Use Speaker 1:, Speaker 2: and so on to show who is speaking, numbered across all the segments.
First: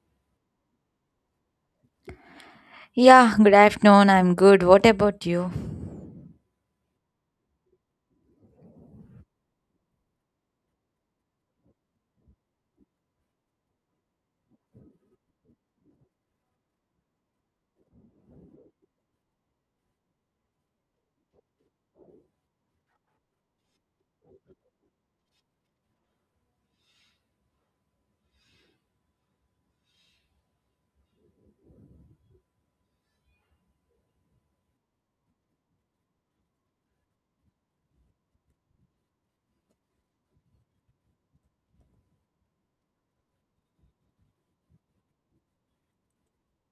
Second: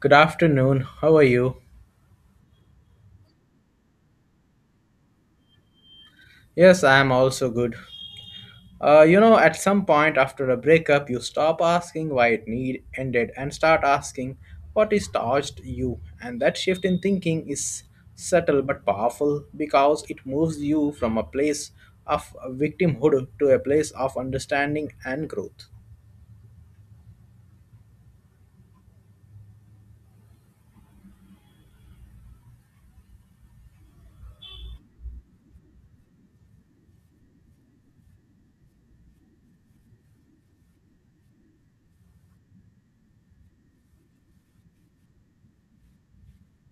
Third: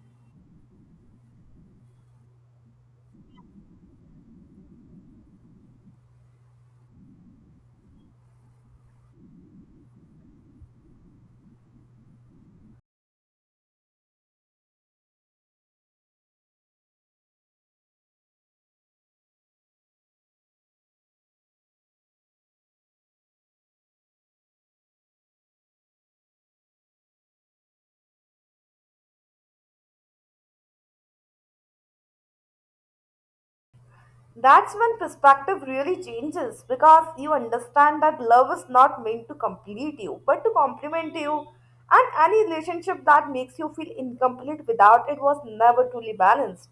Speaker 1: Good afternoon. How are you?
Speaker 2: Yeah, good afternoon. I'm good. What about you?
Speaker 1: Yes, I am also good. At some point after a breakup, you stop asking why it need ended and start asking what is touched you. And that shift in thinking is subtle but powerful because it moves you from a place of victimhood to a place of understanding and growth.
Speaker 3: That's when perspective really changes because you understand that love is not meant to complete you but to complement you, and any relationship that makes you feel incomplete without it was never truly balanced.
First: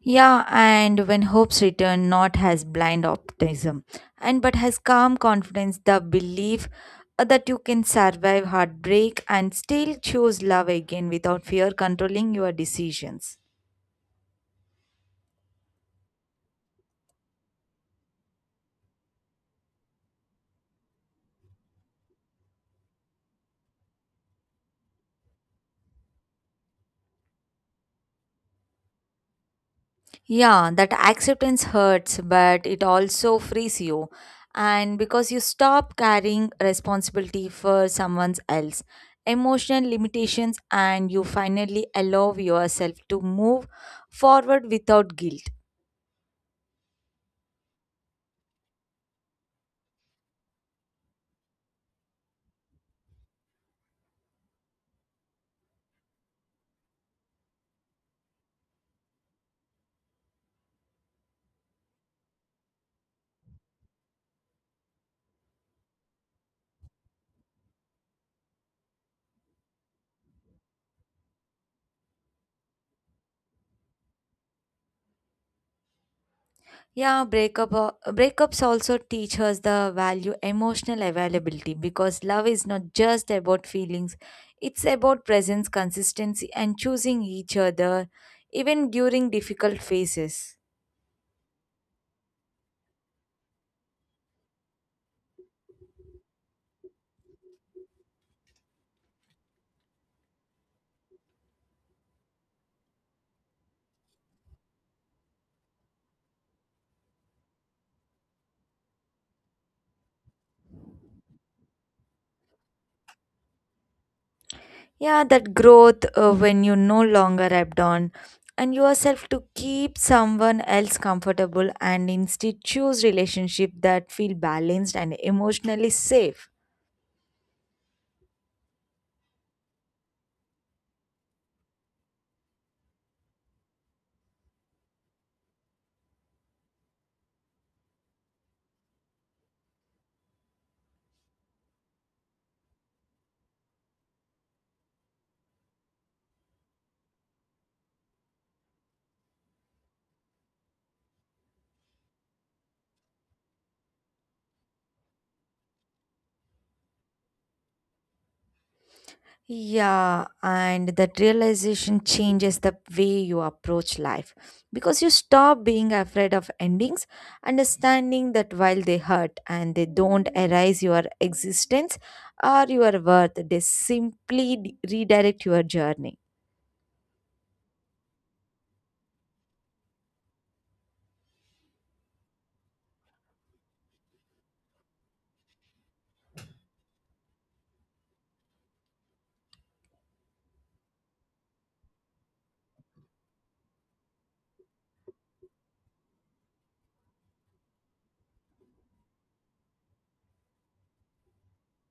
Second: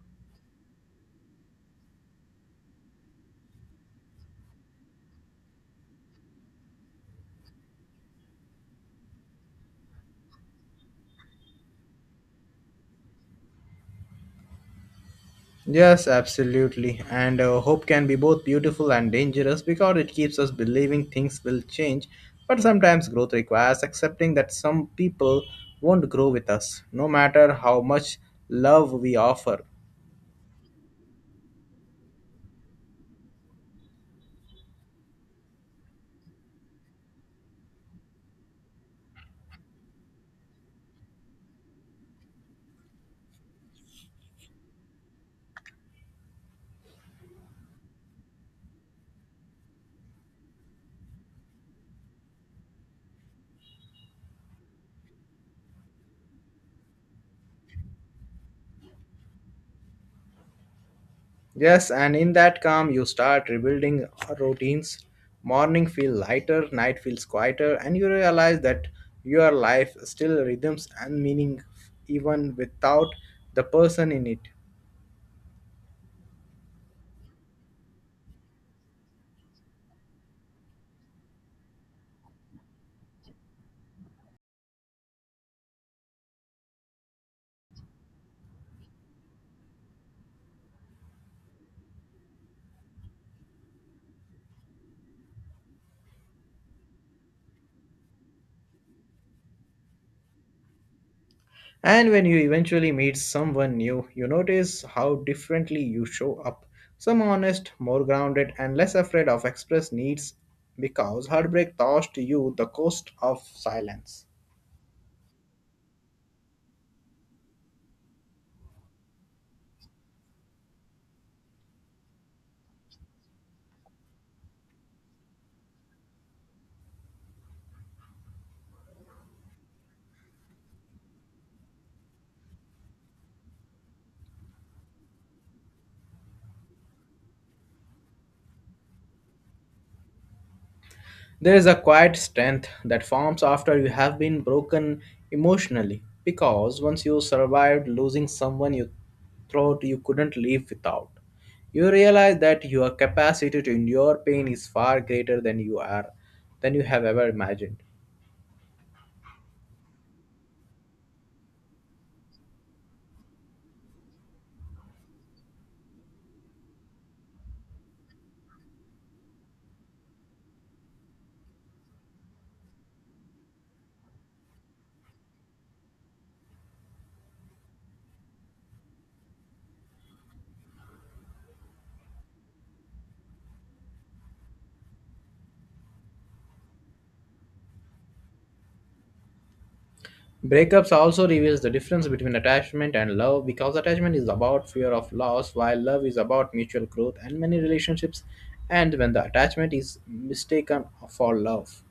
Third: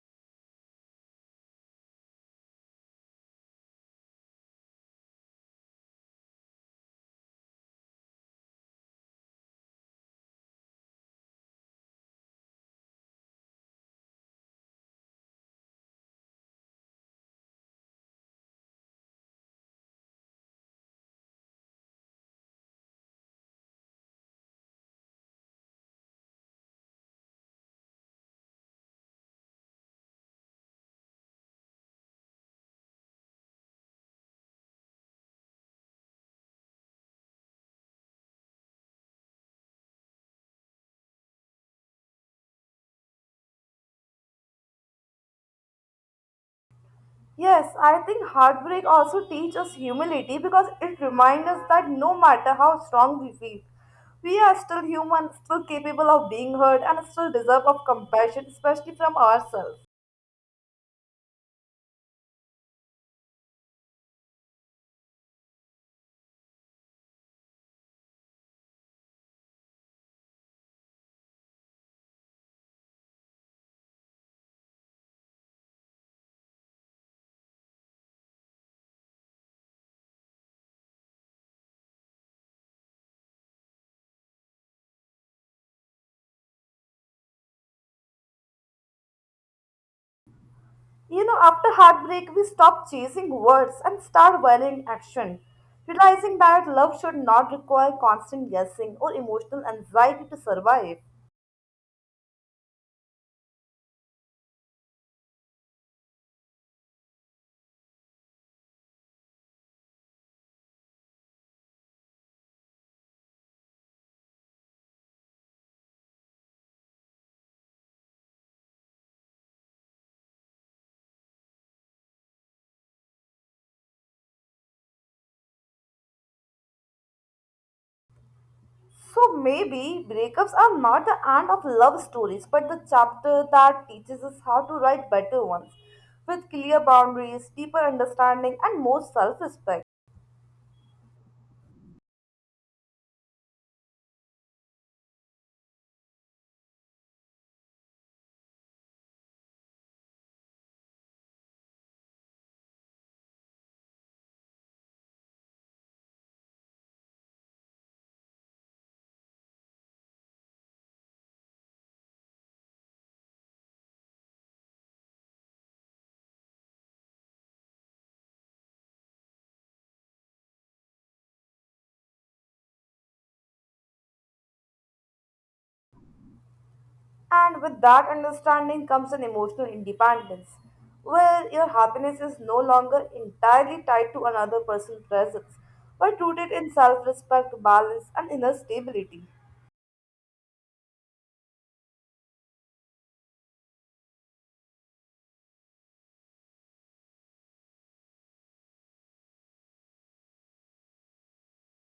Speaker 2: Yeah, and when hopes return, not has blind optimism, and but has calm confidence, the belief that you can survive heartbreak and still choose love again without fear controlling your decisions.
Speaker 1: Yes, absolutely. And hope can be both beautiful and dangerous because it keeps us believing things will change. But sometimes growth requires accepting that some people won't grow with us, no matter how much love we offer.
Speaker 2: Yeah, that acceptance hurts, but it also frees you. And because you stop carrying responsibility for someone else, emotional limitations, and you finally allow yourself to move forward without guilt.
Speaker 3: Yes, I think heartbreak also teaches us humility because it reminds us that no matter how strong we feel, we are still human, still capable of being hurt, and still deserve of compassion, especially from ourselves.
Speaker 1: Yes, and in that calm, you start rebuilding routines. Morning feel lighter, night feels quieter, and you realize that your life still rhythms and meaning even without the person in it.
Speaker 2: Yeah, breakups also teach us the value emotional availability because love is not just about feelings, it's about presence, consistency, and choosing each other even during difficult phases.
Speaker 3: You know, after heartbreak, we stop chasing words and start valuing action, realizing that love should not require constant guessing or emotional anxiety to survive.
Speaker 1: And when you eventually meet someone new, you notice how differently you show up. Some honest, more grounded, and less afraid of express needs because heartbreak taught you the cost of silence.
Speaker 2: Yeah, that growth when you no longer abdon and yourself to keep someone else comfortable and instead choose relationship that feel balanced and emotionally safe.
Speaker 3: So maybe breakups are not the end of love stories, but the chapter that teaches us how to write better ones with clear boundaries, deeper understanding, and more self respect.
Speaker 1: There is a quiet strength that forms after you have been broken emotionally because once you survived losing someone you thought you couldn't live without, you realize that your capacity to endure pain is far greater than you are than you have ever imagined.
Speaker 2: Yeah, and that realization changes the way you approach life because you stop being afraid of endings, understanding that while they hurt and they don't erase your existence or your worth, they simply redirect your journey.
Speaker 3: And with that understanding comes an emotional independence, where your happiness is no longer entirely tied to another person's presence, but rooted in self respect, balance, and inner stability.
Speaker 1: Breakups also reveals the difference between attachment and love because attachment is about fear of loss while love is about mutual growth and many relationships and when the attachment is mistaken for love.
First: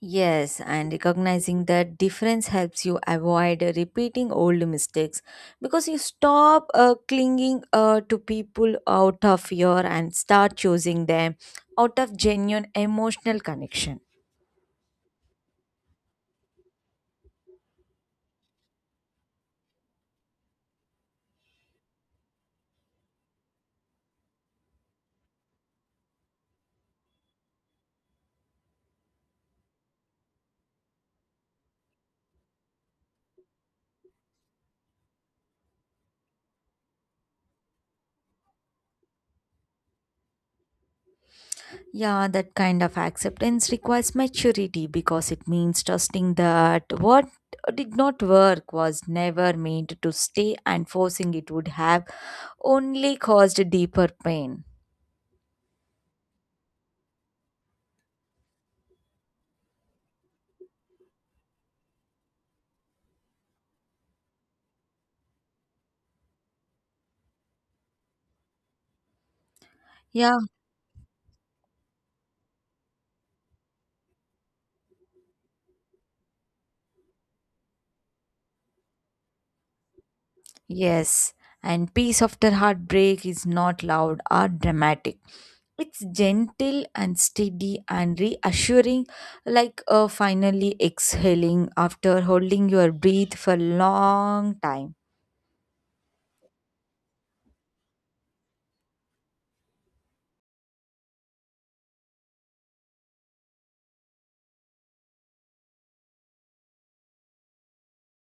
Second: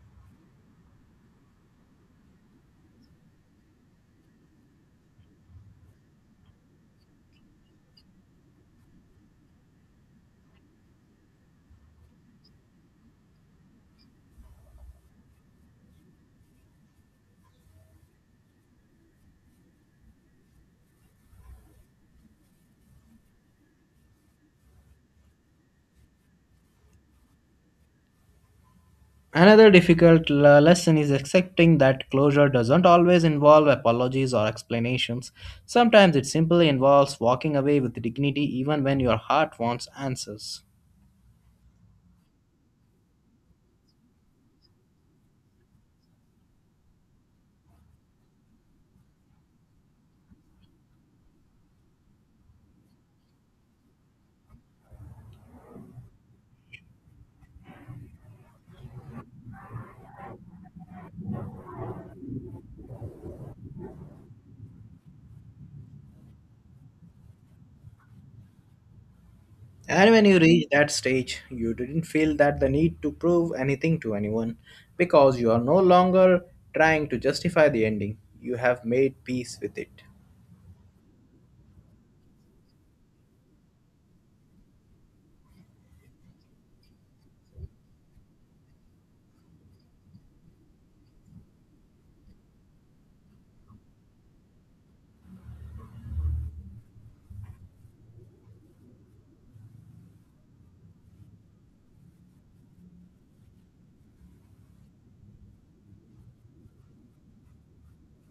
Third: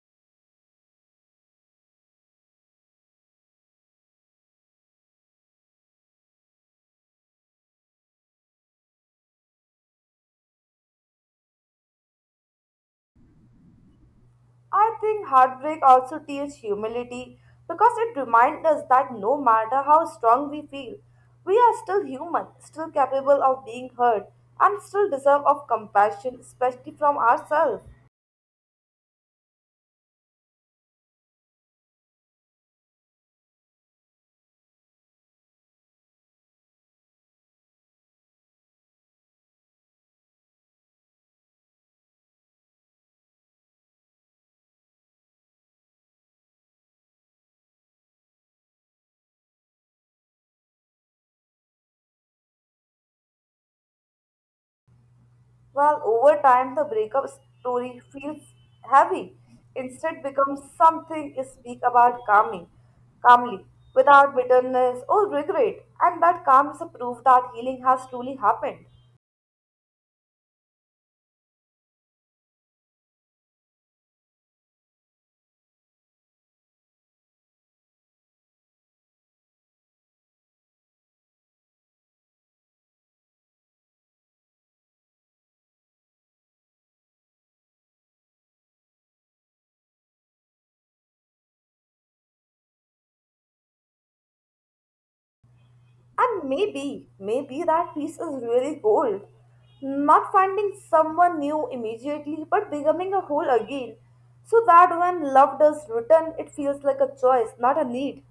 Speaker 2: Yes, and recognizing that difference helps you avoid repeating old mistakes because you stop clinging to people out of fear and start choosing them out of genuine emotional connection.
Speaker 3: I think heartbreak also teaches humility because it reminds us that no matter how strong we feel, we are still human, still capable of being hurt, and still deserve of compassion, especially from ourselves.
Speaker 1: Another difficult lesson is accepting that closure doesn't always involve apologies or explanations. Sometimes it simply involves walking away with dignity even when your heart wants answers.
Speaker 2: Yeah, that kind of acceptance requires maturity because it means trusting that what did not work was never meant to stay and forcing it would have only caused deeper pain.
Speaker 3: Well, over time, the breakup story feels heavy. Instead, becomes something you speak about calmly, without bitterness or regret. And that calm is a proof that healing has truly happened.
Speaker 1: And when
Speaker 2: Yeah.
Speaker 1: you reach that stage, you didn't feel that the need to prove anything to anyone because you are no longer trying to justify the ending. You have made peace with it.
Speaker 2: Yes, and peace after heartbreak is not loud or dramatic. It's gentle and steady and reassuring, like finally exhaling after holding your breath for a long time.
Speaker 3: And maybe that peace is really gold. Not finding someone new immediately, but becoming a whole again. So that when love does return, it feels like a choice, not a need.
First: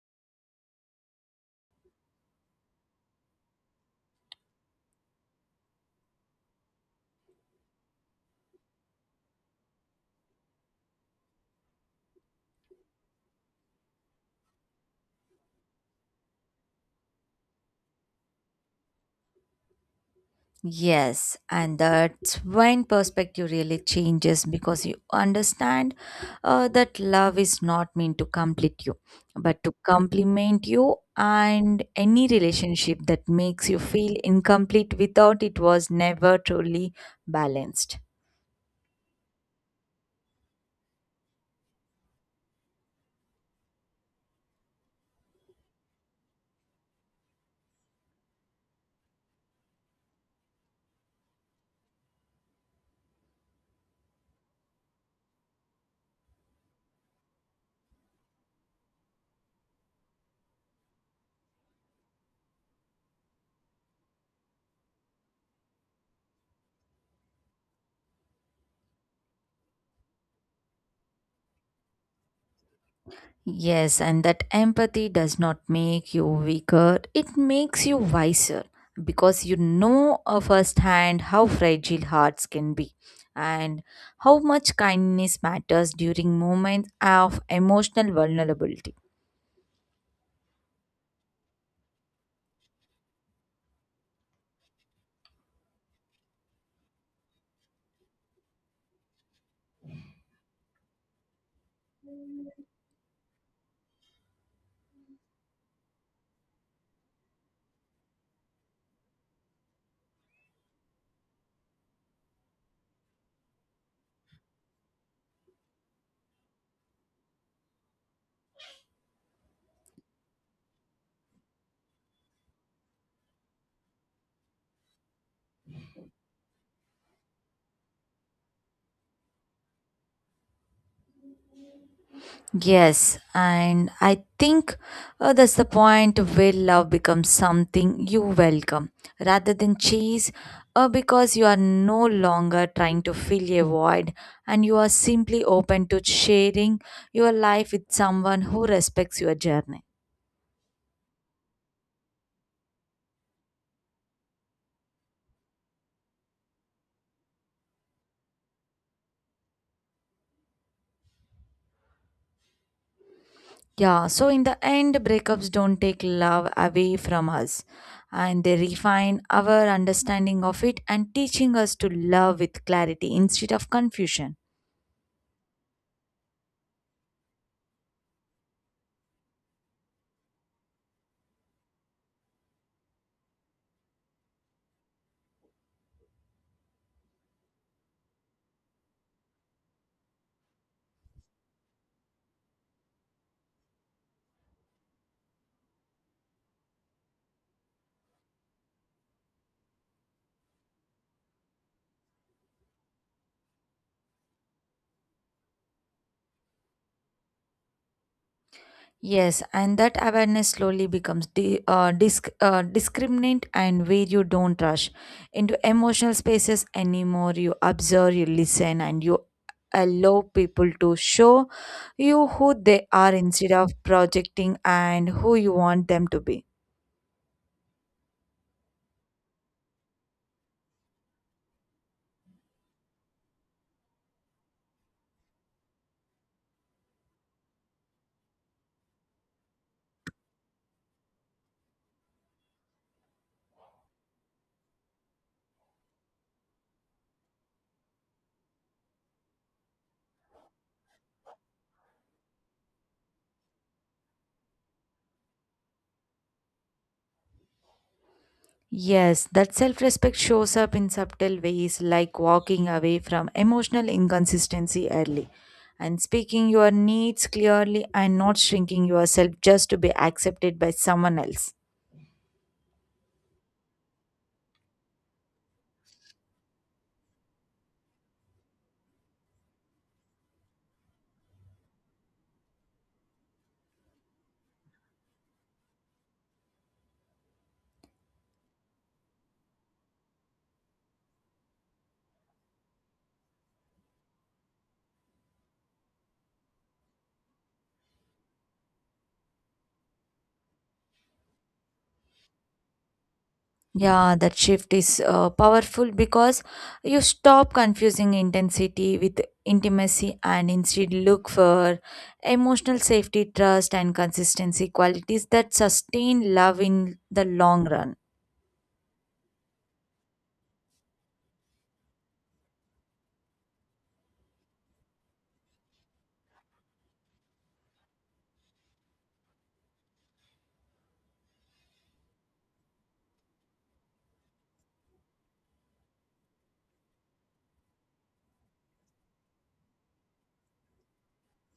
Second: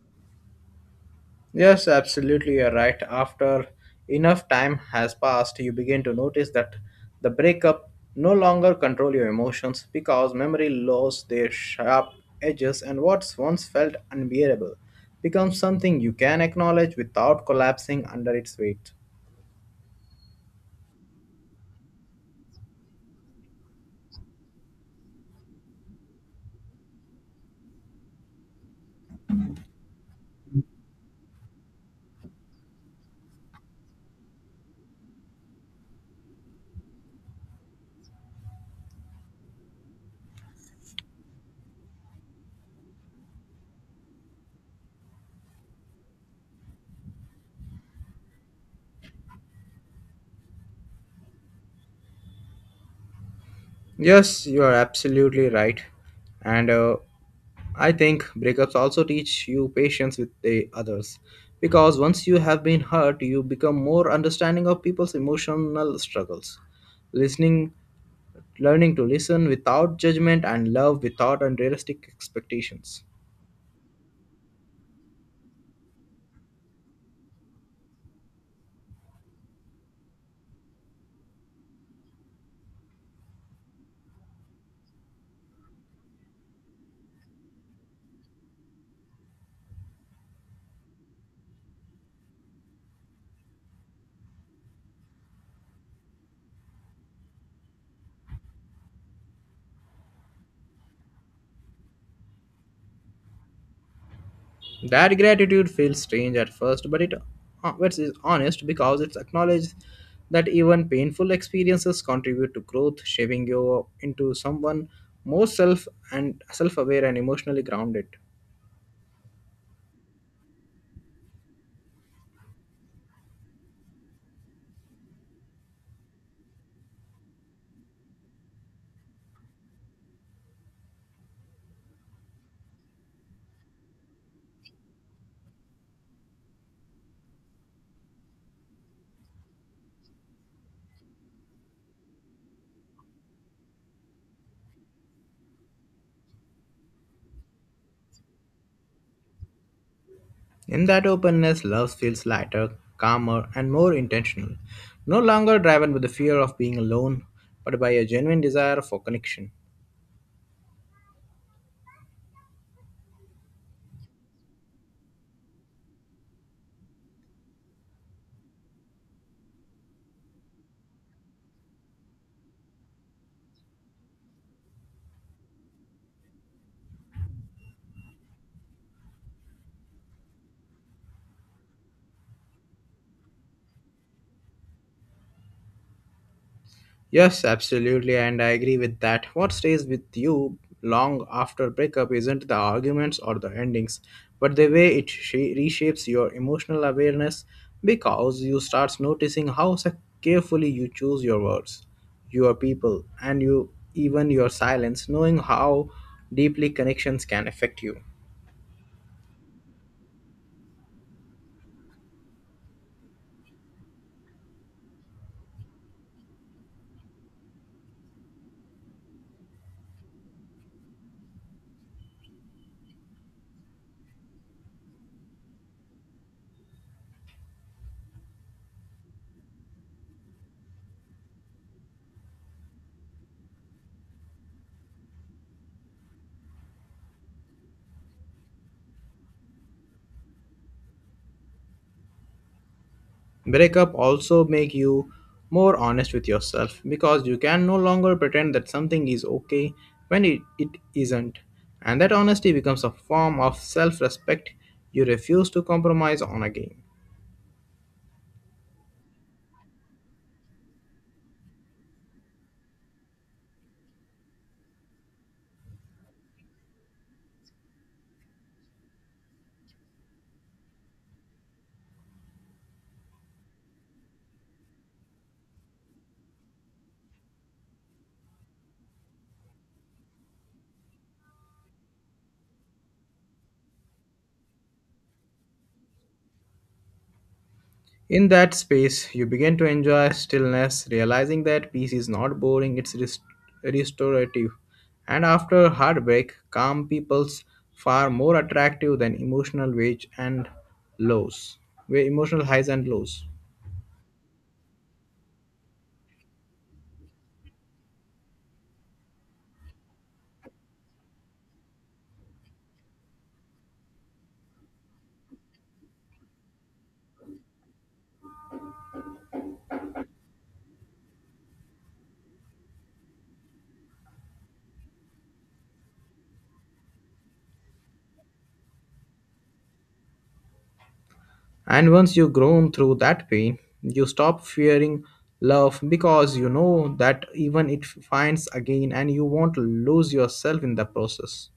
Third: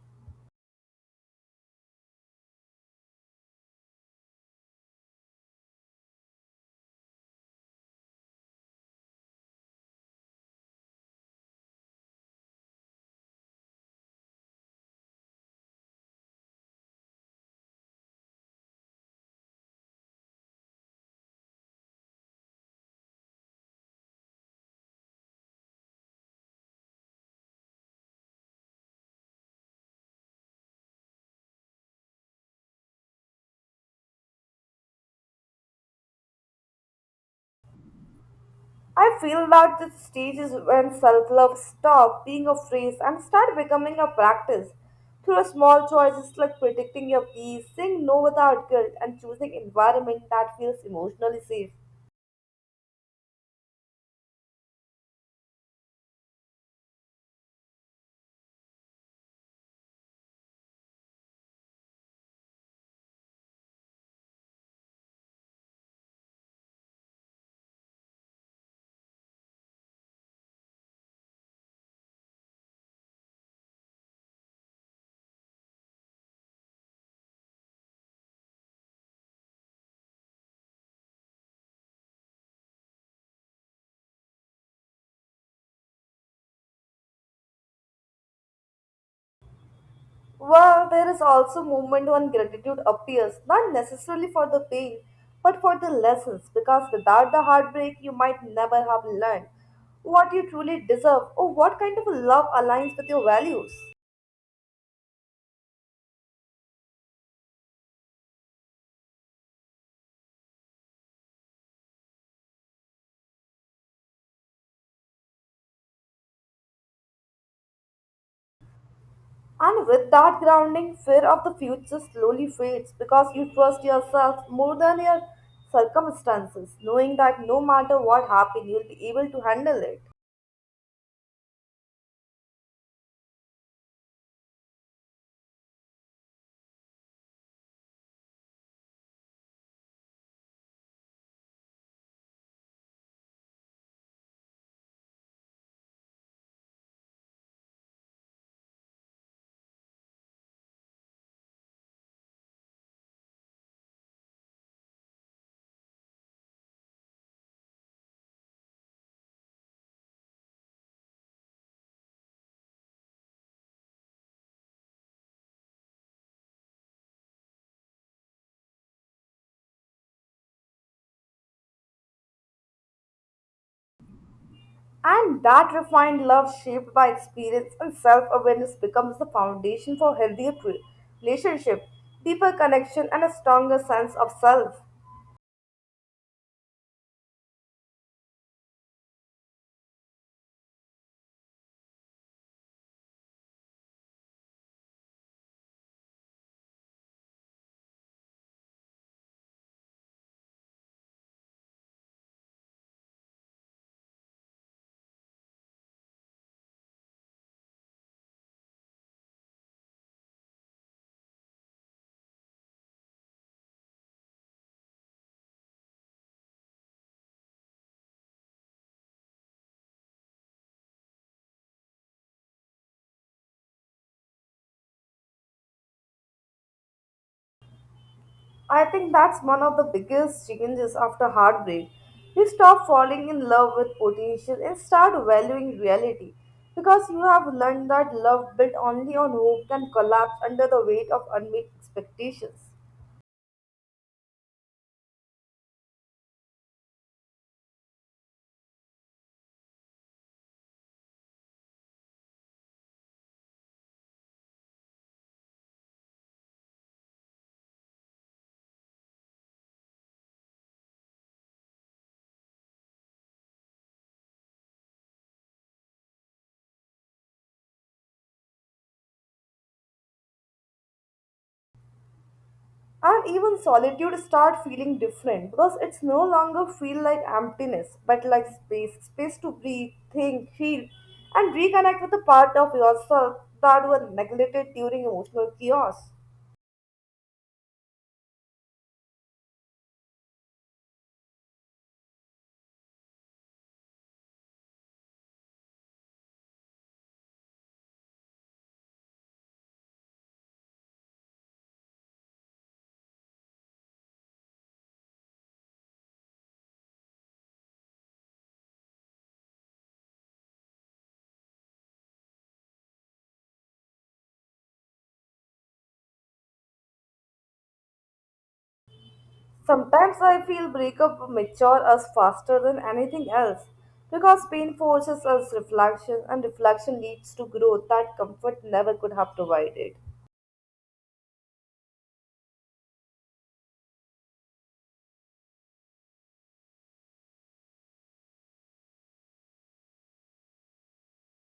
Speaker 1: Yes, absolutely, you're right. After enough time has passed, you begin to notice that the breakup no longer control your emotions because memory lost their sharp edges and what once felt unbearable becomes something you can acknowledge without collapsing under its weight.
Speaker 2: Yes, and that's when perspective really changes because you understand that love is not meant to complete you, but to complement you. And any relationship that makes you feel incomplete without it was never truly balanced.
Speaker 3: I feel that this stage is when self love stops being a phrase and start becoming a practice through small choices like protecting your peace, saying no without guilt, and choosing environment that feels emotionally safe.
Speaker 1: Yes, you are absolutely right. And I think breakups also teach you patience with the others. Because once you have been hurt, you become more understanding of people's emotional struggles. Listening, learning to listen without judgment, and love without unrealistic expectations.
Speaker 2: Yes, and that empathy does not make you weaker, it makes you wiser because you know firsthand how fragile hearts can be and how much kindness matters during moments of emotional vulnerability.
Speaker 3: Well, there is also moment when gratitude appears, not necessarily for the pain, but for the lessons, because without the heartbreak, you might never have learned what you truly deserve or what kind of love aligns with your values.
Speaker 1: That gratitude feels strange at first, but it which is honest because it's acknowledged that even painful experiences contribute to growth, shaping you into someone more self-aware and emotionally grounded.
Speaker 3: And with that grounding, fear of the future slowly fades because you trust yourself more than your circumstances, knowing that no matter what happens, you'll be able to handle it.
Speaker 2: Yes, and I think that's the point where love becomes something you welcome rather than chase, because you are no longer trying to fill a void and you are simply open to sharing your life with someone who respects your journey.
Speaker 1: In that openness, love feels lighter, calmer, and more intentional, no longer driven by the fear of being alone, but by a genuine desire for connection.
Speaker 2: Yeah, so in the end, breakups don't take love away from us and they refine our understanding of it and teaching us to love with clarity instead of confusion.
Speaker 3: And that refined love shaped by experience and self awareness becomes the foundation for healthier relationship, deeper connection, and a stronger sense of self.
Speaker 1: Yes, absolutely, and I agree with that. What stays with you long after breakup isn't the arguments or the endings, but the way it reshapes your emotional awareness because you start noticing how carefully you choose your words, your people, and you even your silence, knowing how deeply connections can affect you.
Speaker 2: Yes, and that awareness slowly becomes discriminant and where you don't rush into emotional spaces anymore. You observe, you listen, and you allow people to show you who they are instead of projecting and who you want them to be.
Speaker 3: I think that's one of the biggest changes after heartbreak. You stop falling in love with potential and start valuing reality because you have learned that love built only on hope can collapse under the weight of unmet expectations.
Speaker 1: Breakup also make you more honest with yourself because you can no longer pretend that something is okay when it isn't. And that honesty becomes a form of self-respect you refuse to compromise on again.
Speaker 2: Yes, that self respect shows up in subtle ways like walking away from emotional inconsistency early and speaking your needs clearly and not shrinking yourself just to be accepted by someone else.
Speaker 3: And even solitude start feeling different because it's no longer feel like emptiness but like space, space to breathe, think, feel and reconnect with the part of yourself that were neglected during emotional chaos.
Speaker 1: In that space, you begin to enjoy stillness, realizing that peace is not boring, it's restorative. And after heartbreak, calm people's far more attractive than lows, emotional highs and lows.
Speaker 2: Yeah, that shift is powerful because you stop confusing intensity with intimacy and instead look for emotional safety, trust, and consistency qualities that sustain love in the long run.
Speaker 3: Sometimes I feel breakup mature us faster than anything else because pain forces us reflection and reflection leads to growth that comfort never could have provided.
Speaker 1: And once you've grown through that pain, you stop fearing love because you know that even it finds again and you won't lose yourself in the process.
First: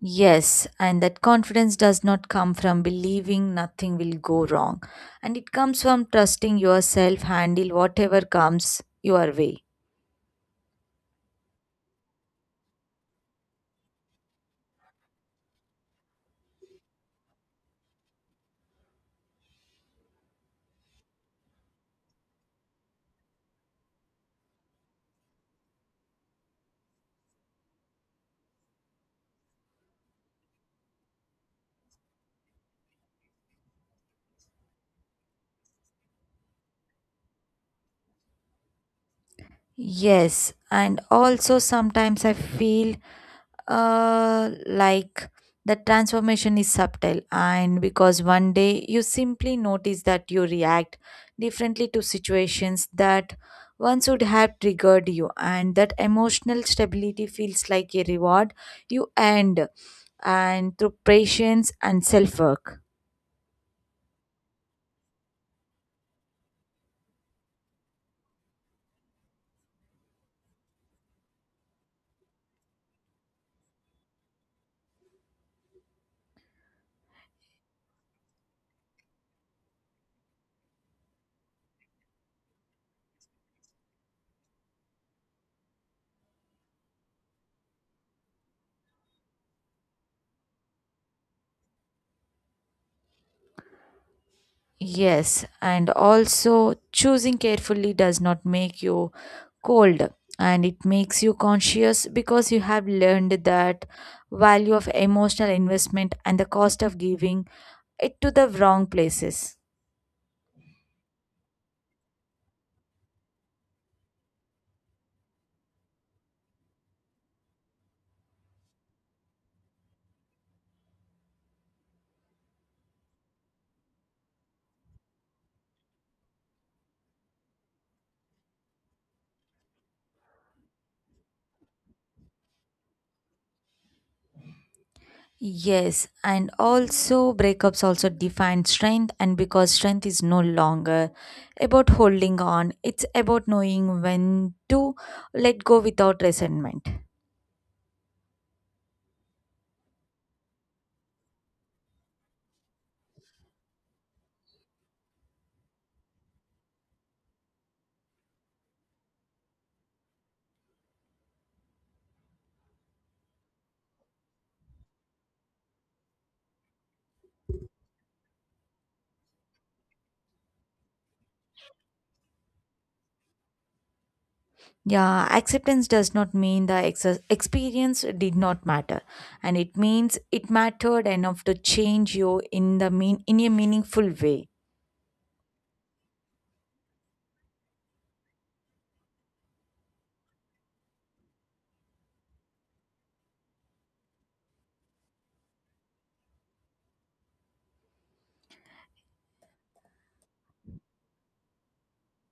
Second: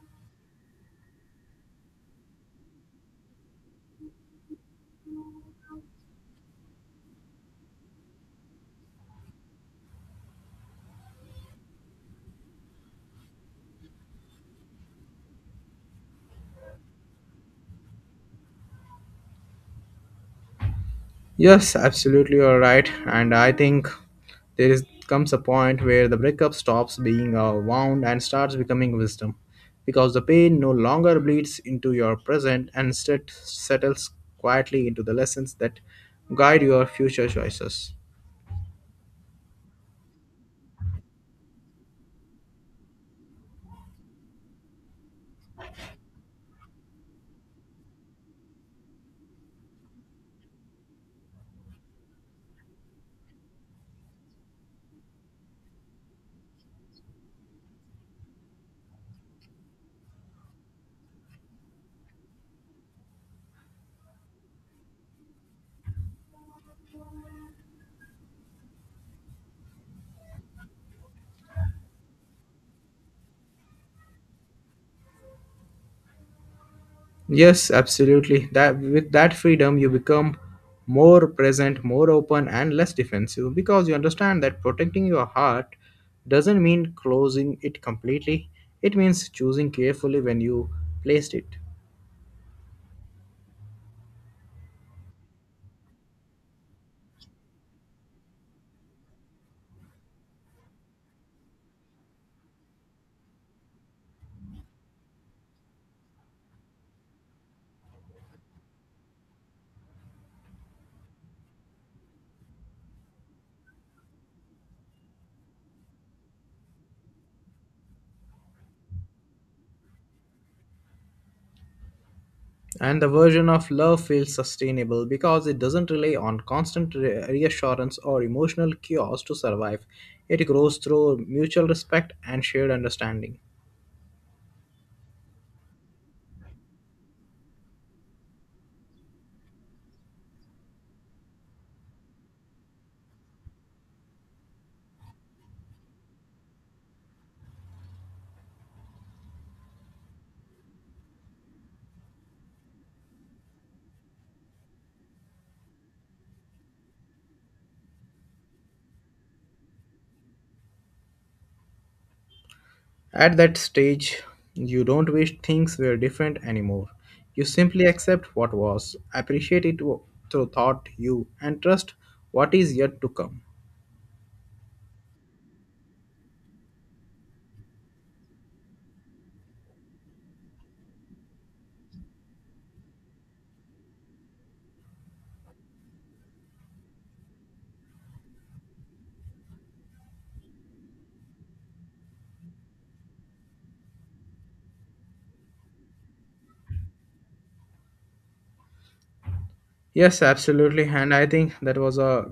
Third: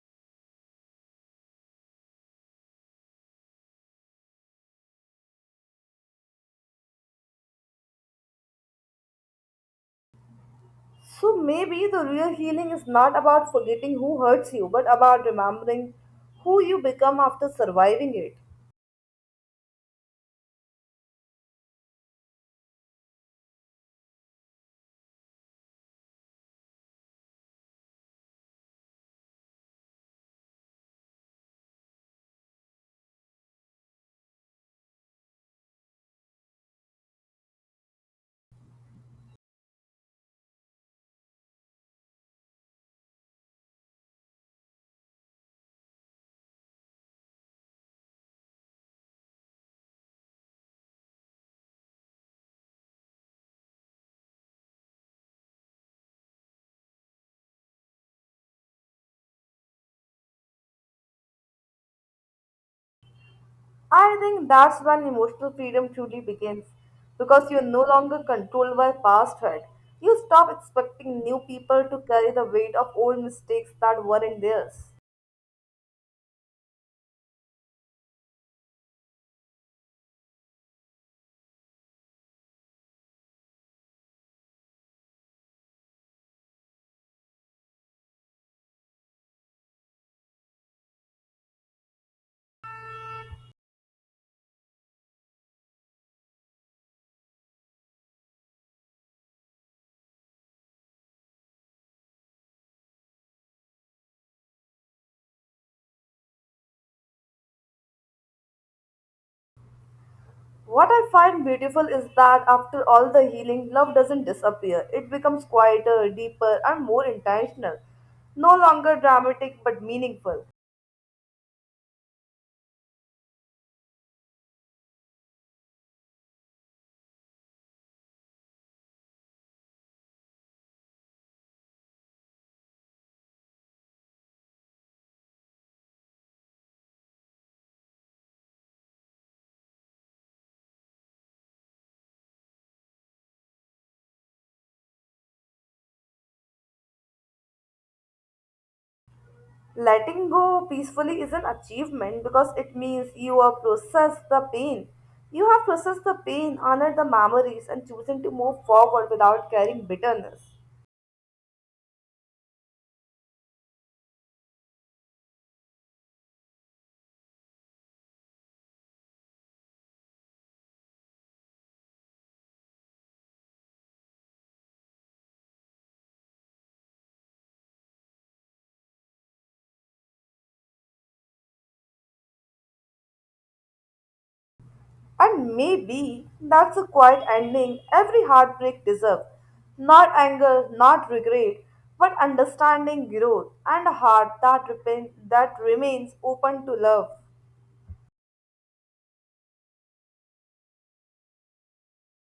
Speaker 2: Yes, and that confidence does not come from believing nothing will go wrong, and it comes from trusting yourself handle whatever comes your way.
Speaker 3: So maybe the real healing is not about forgetting who hurts you but about remembering who you become after surviving it.
Speaker 1: Yes, absolutely, you're right. And I think there is comes a point where the breakup stops being a wound and starts becoming wisdom because the pain no longer bleeds into your present and instead settles quietly into the lessons that guide your future choices.
Speaker 2: Yes, and also sometimes I feel like the transformation is subtle and because one day you simply notice that you react differently to situations that once would have triggered you and that emotional stability feels like a reward you earned and through patience and self work.
Speaker 3: I think that's when emotional freedom truly begins because you're no longer controlled by past hurt. You stop expecting new people to carry the weight of old mistakes that weren't theirs.
Speaker 1: Yes, absolutely. That with that freedom you become more present, more open and less defensive because you understand that protecting your heart doesn't mean closing it completely. It means choosing carefully when you placed it.
Speaker 2: Yes, and also choosing carefully does not make you cold and it makes you conscious because you have learned that value of emotional investment and the cost of giving it to the wrong places.
Speaker 3: What I find beautiful is that after all the healing, love doesn't disappear. It becomes quieter, deeper, and more intentional. No longer dramatic but meaningful.
Speaker 1: And the version of love feels sustainable because it doesn't rely on constant reassurance or emotional cures to survive. It grows through mutual respect and shared understanding.
Speaker 2: Yes, and also breakups also define strength, and because strength is no longer about holding on, it's about knowing when to let go without resentment.
Speaker 3: Letting go peacefully is an achievement because it means you have processed the pain. You have processed the pain, honored the memories, and chosen to move forward without carrying bitterness.
Speaker 1: At that stage, you don't wish things were different anymore. You simply accept what was, appreciate it through thought, you, and trust what is yet to come.
Speaker 2: Yeah, acceptance does not mean the experience did not matter, and it means it mattered enough to change you in the mean in a meaningful way.
Speaker 3: And maybe that's a quiet ending every heartbreak deserves. Not anger, not regret, but understanding, growth, and a heart that, repent, that remains open to love.
Speaker 1: Yes, absolutely. And I think that was a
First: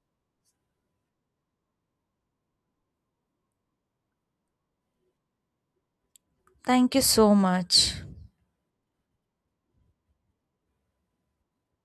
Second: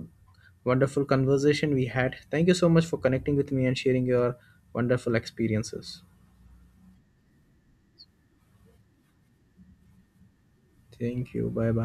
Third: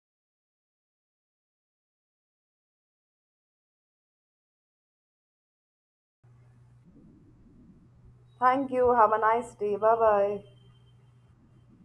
Speaker 1: wonderful conversation we had. Thank you so much for connecting with me and sharing your wonderful experiences.
Speaker 2: Thank you so much.
Speaker 3: Thank you. Have a nice day. Bye bye.
Speaker 1: Thank you. Bye bye.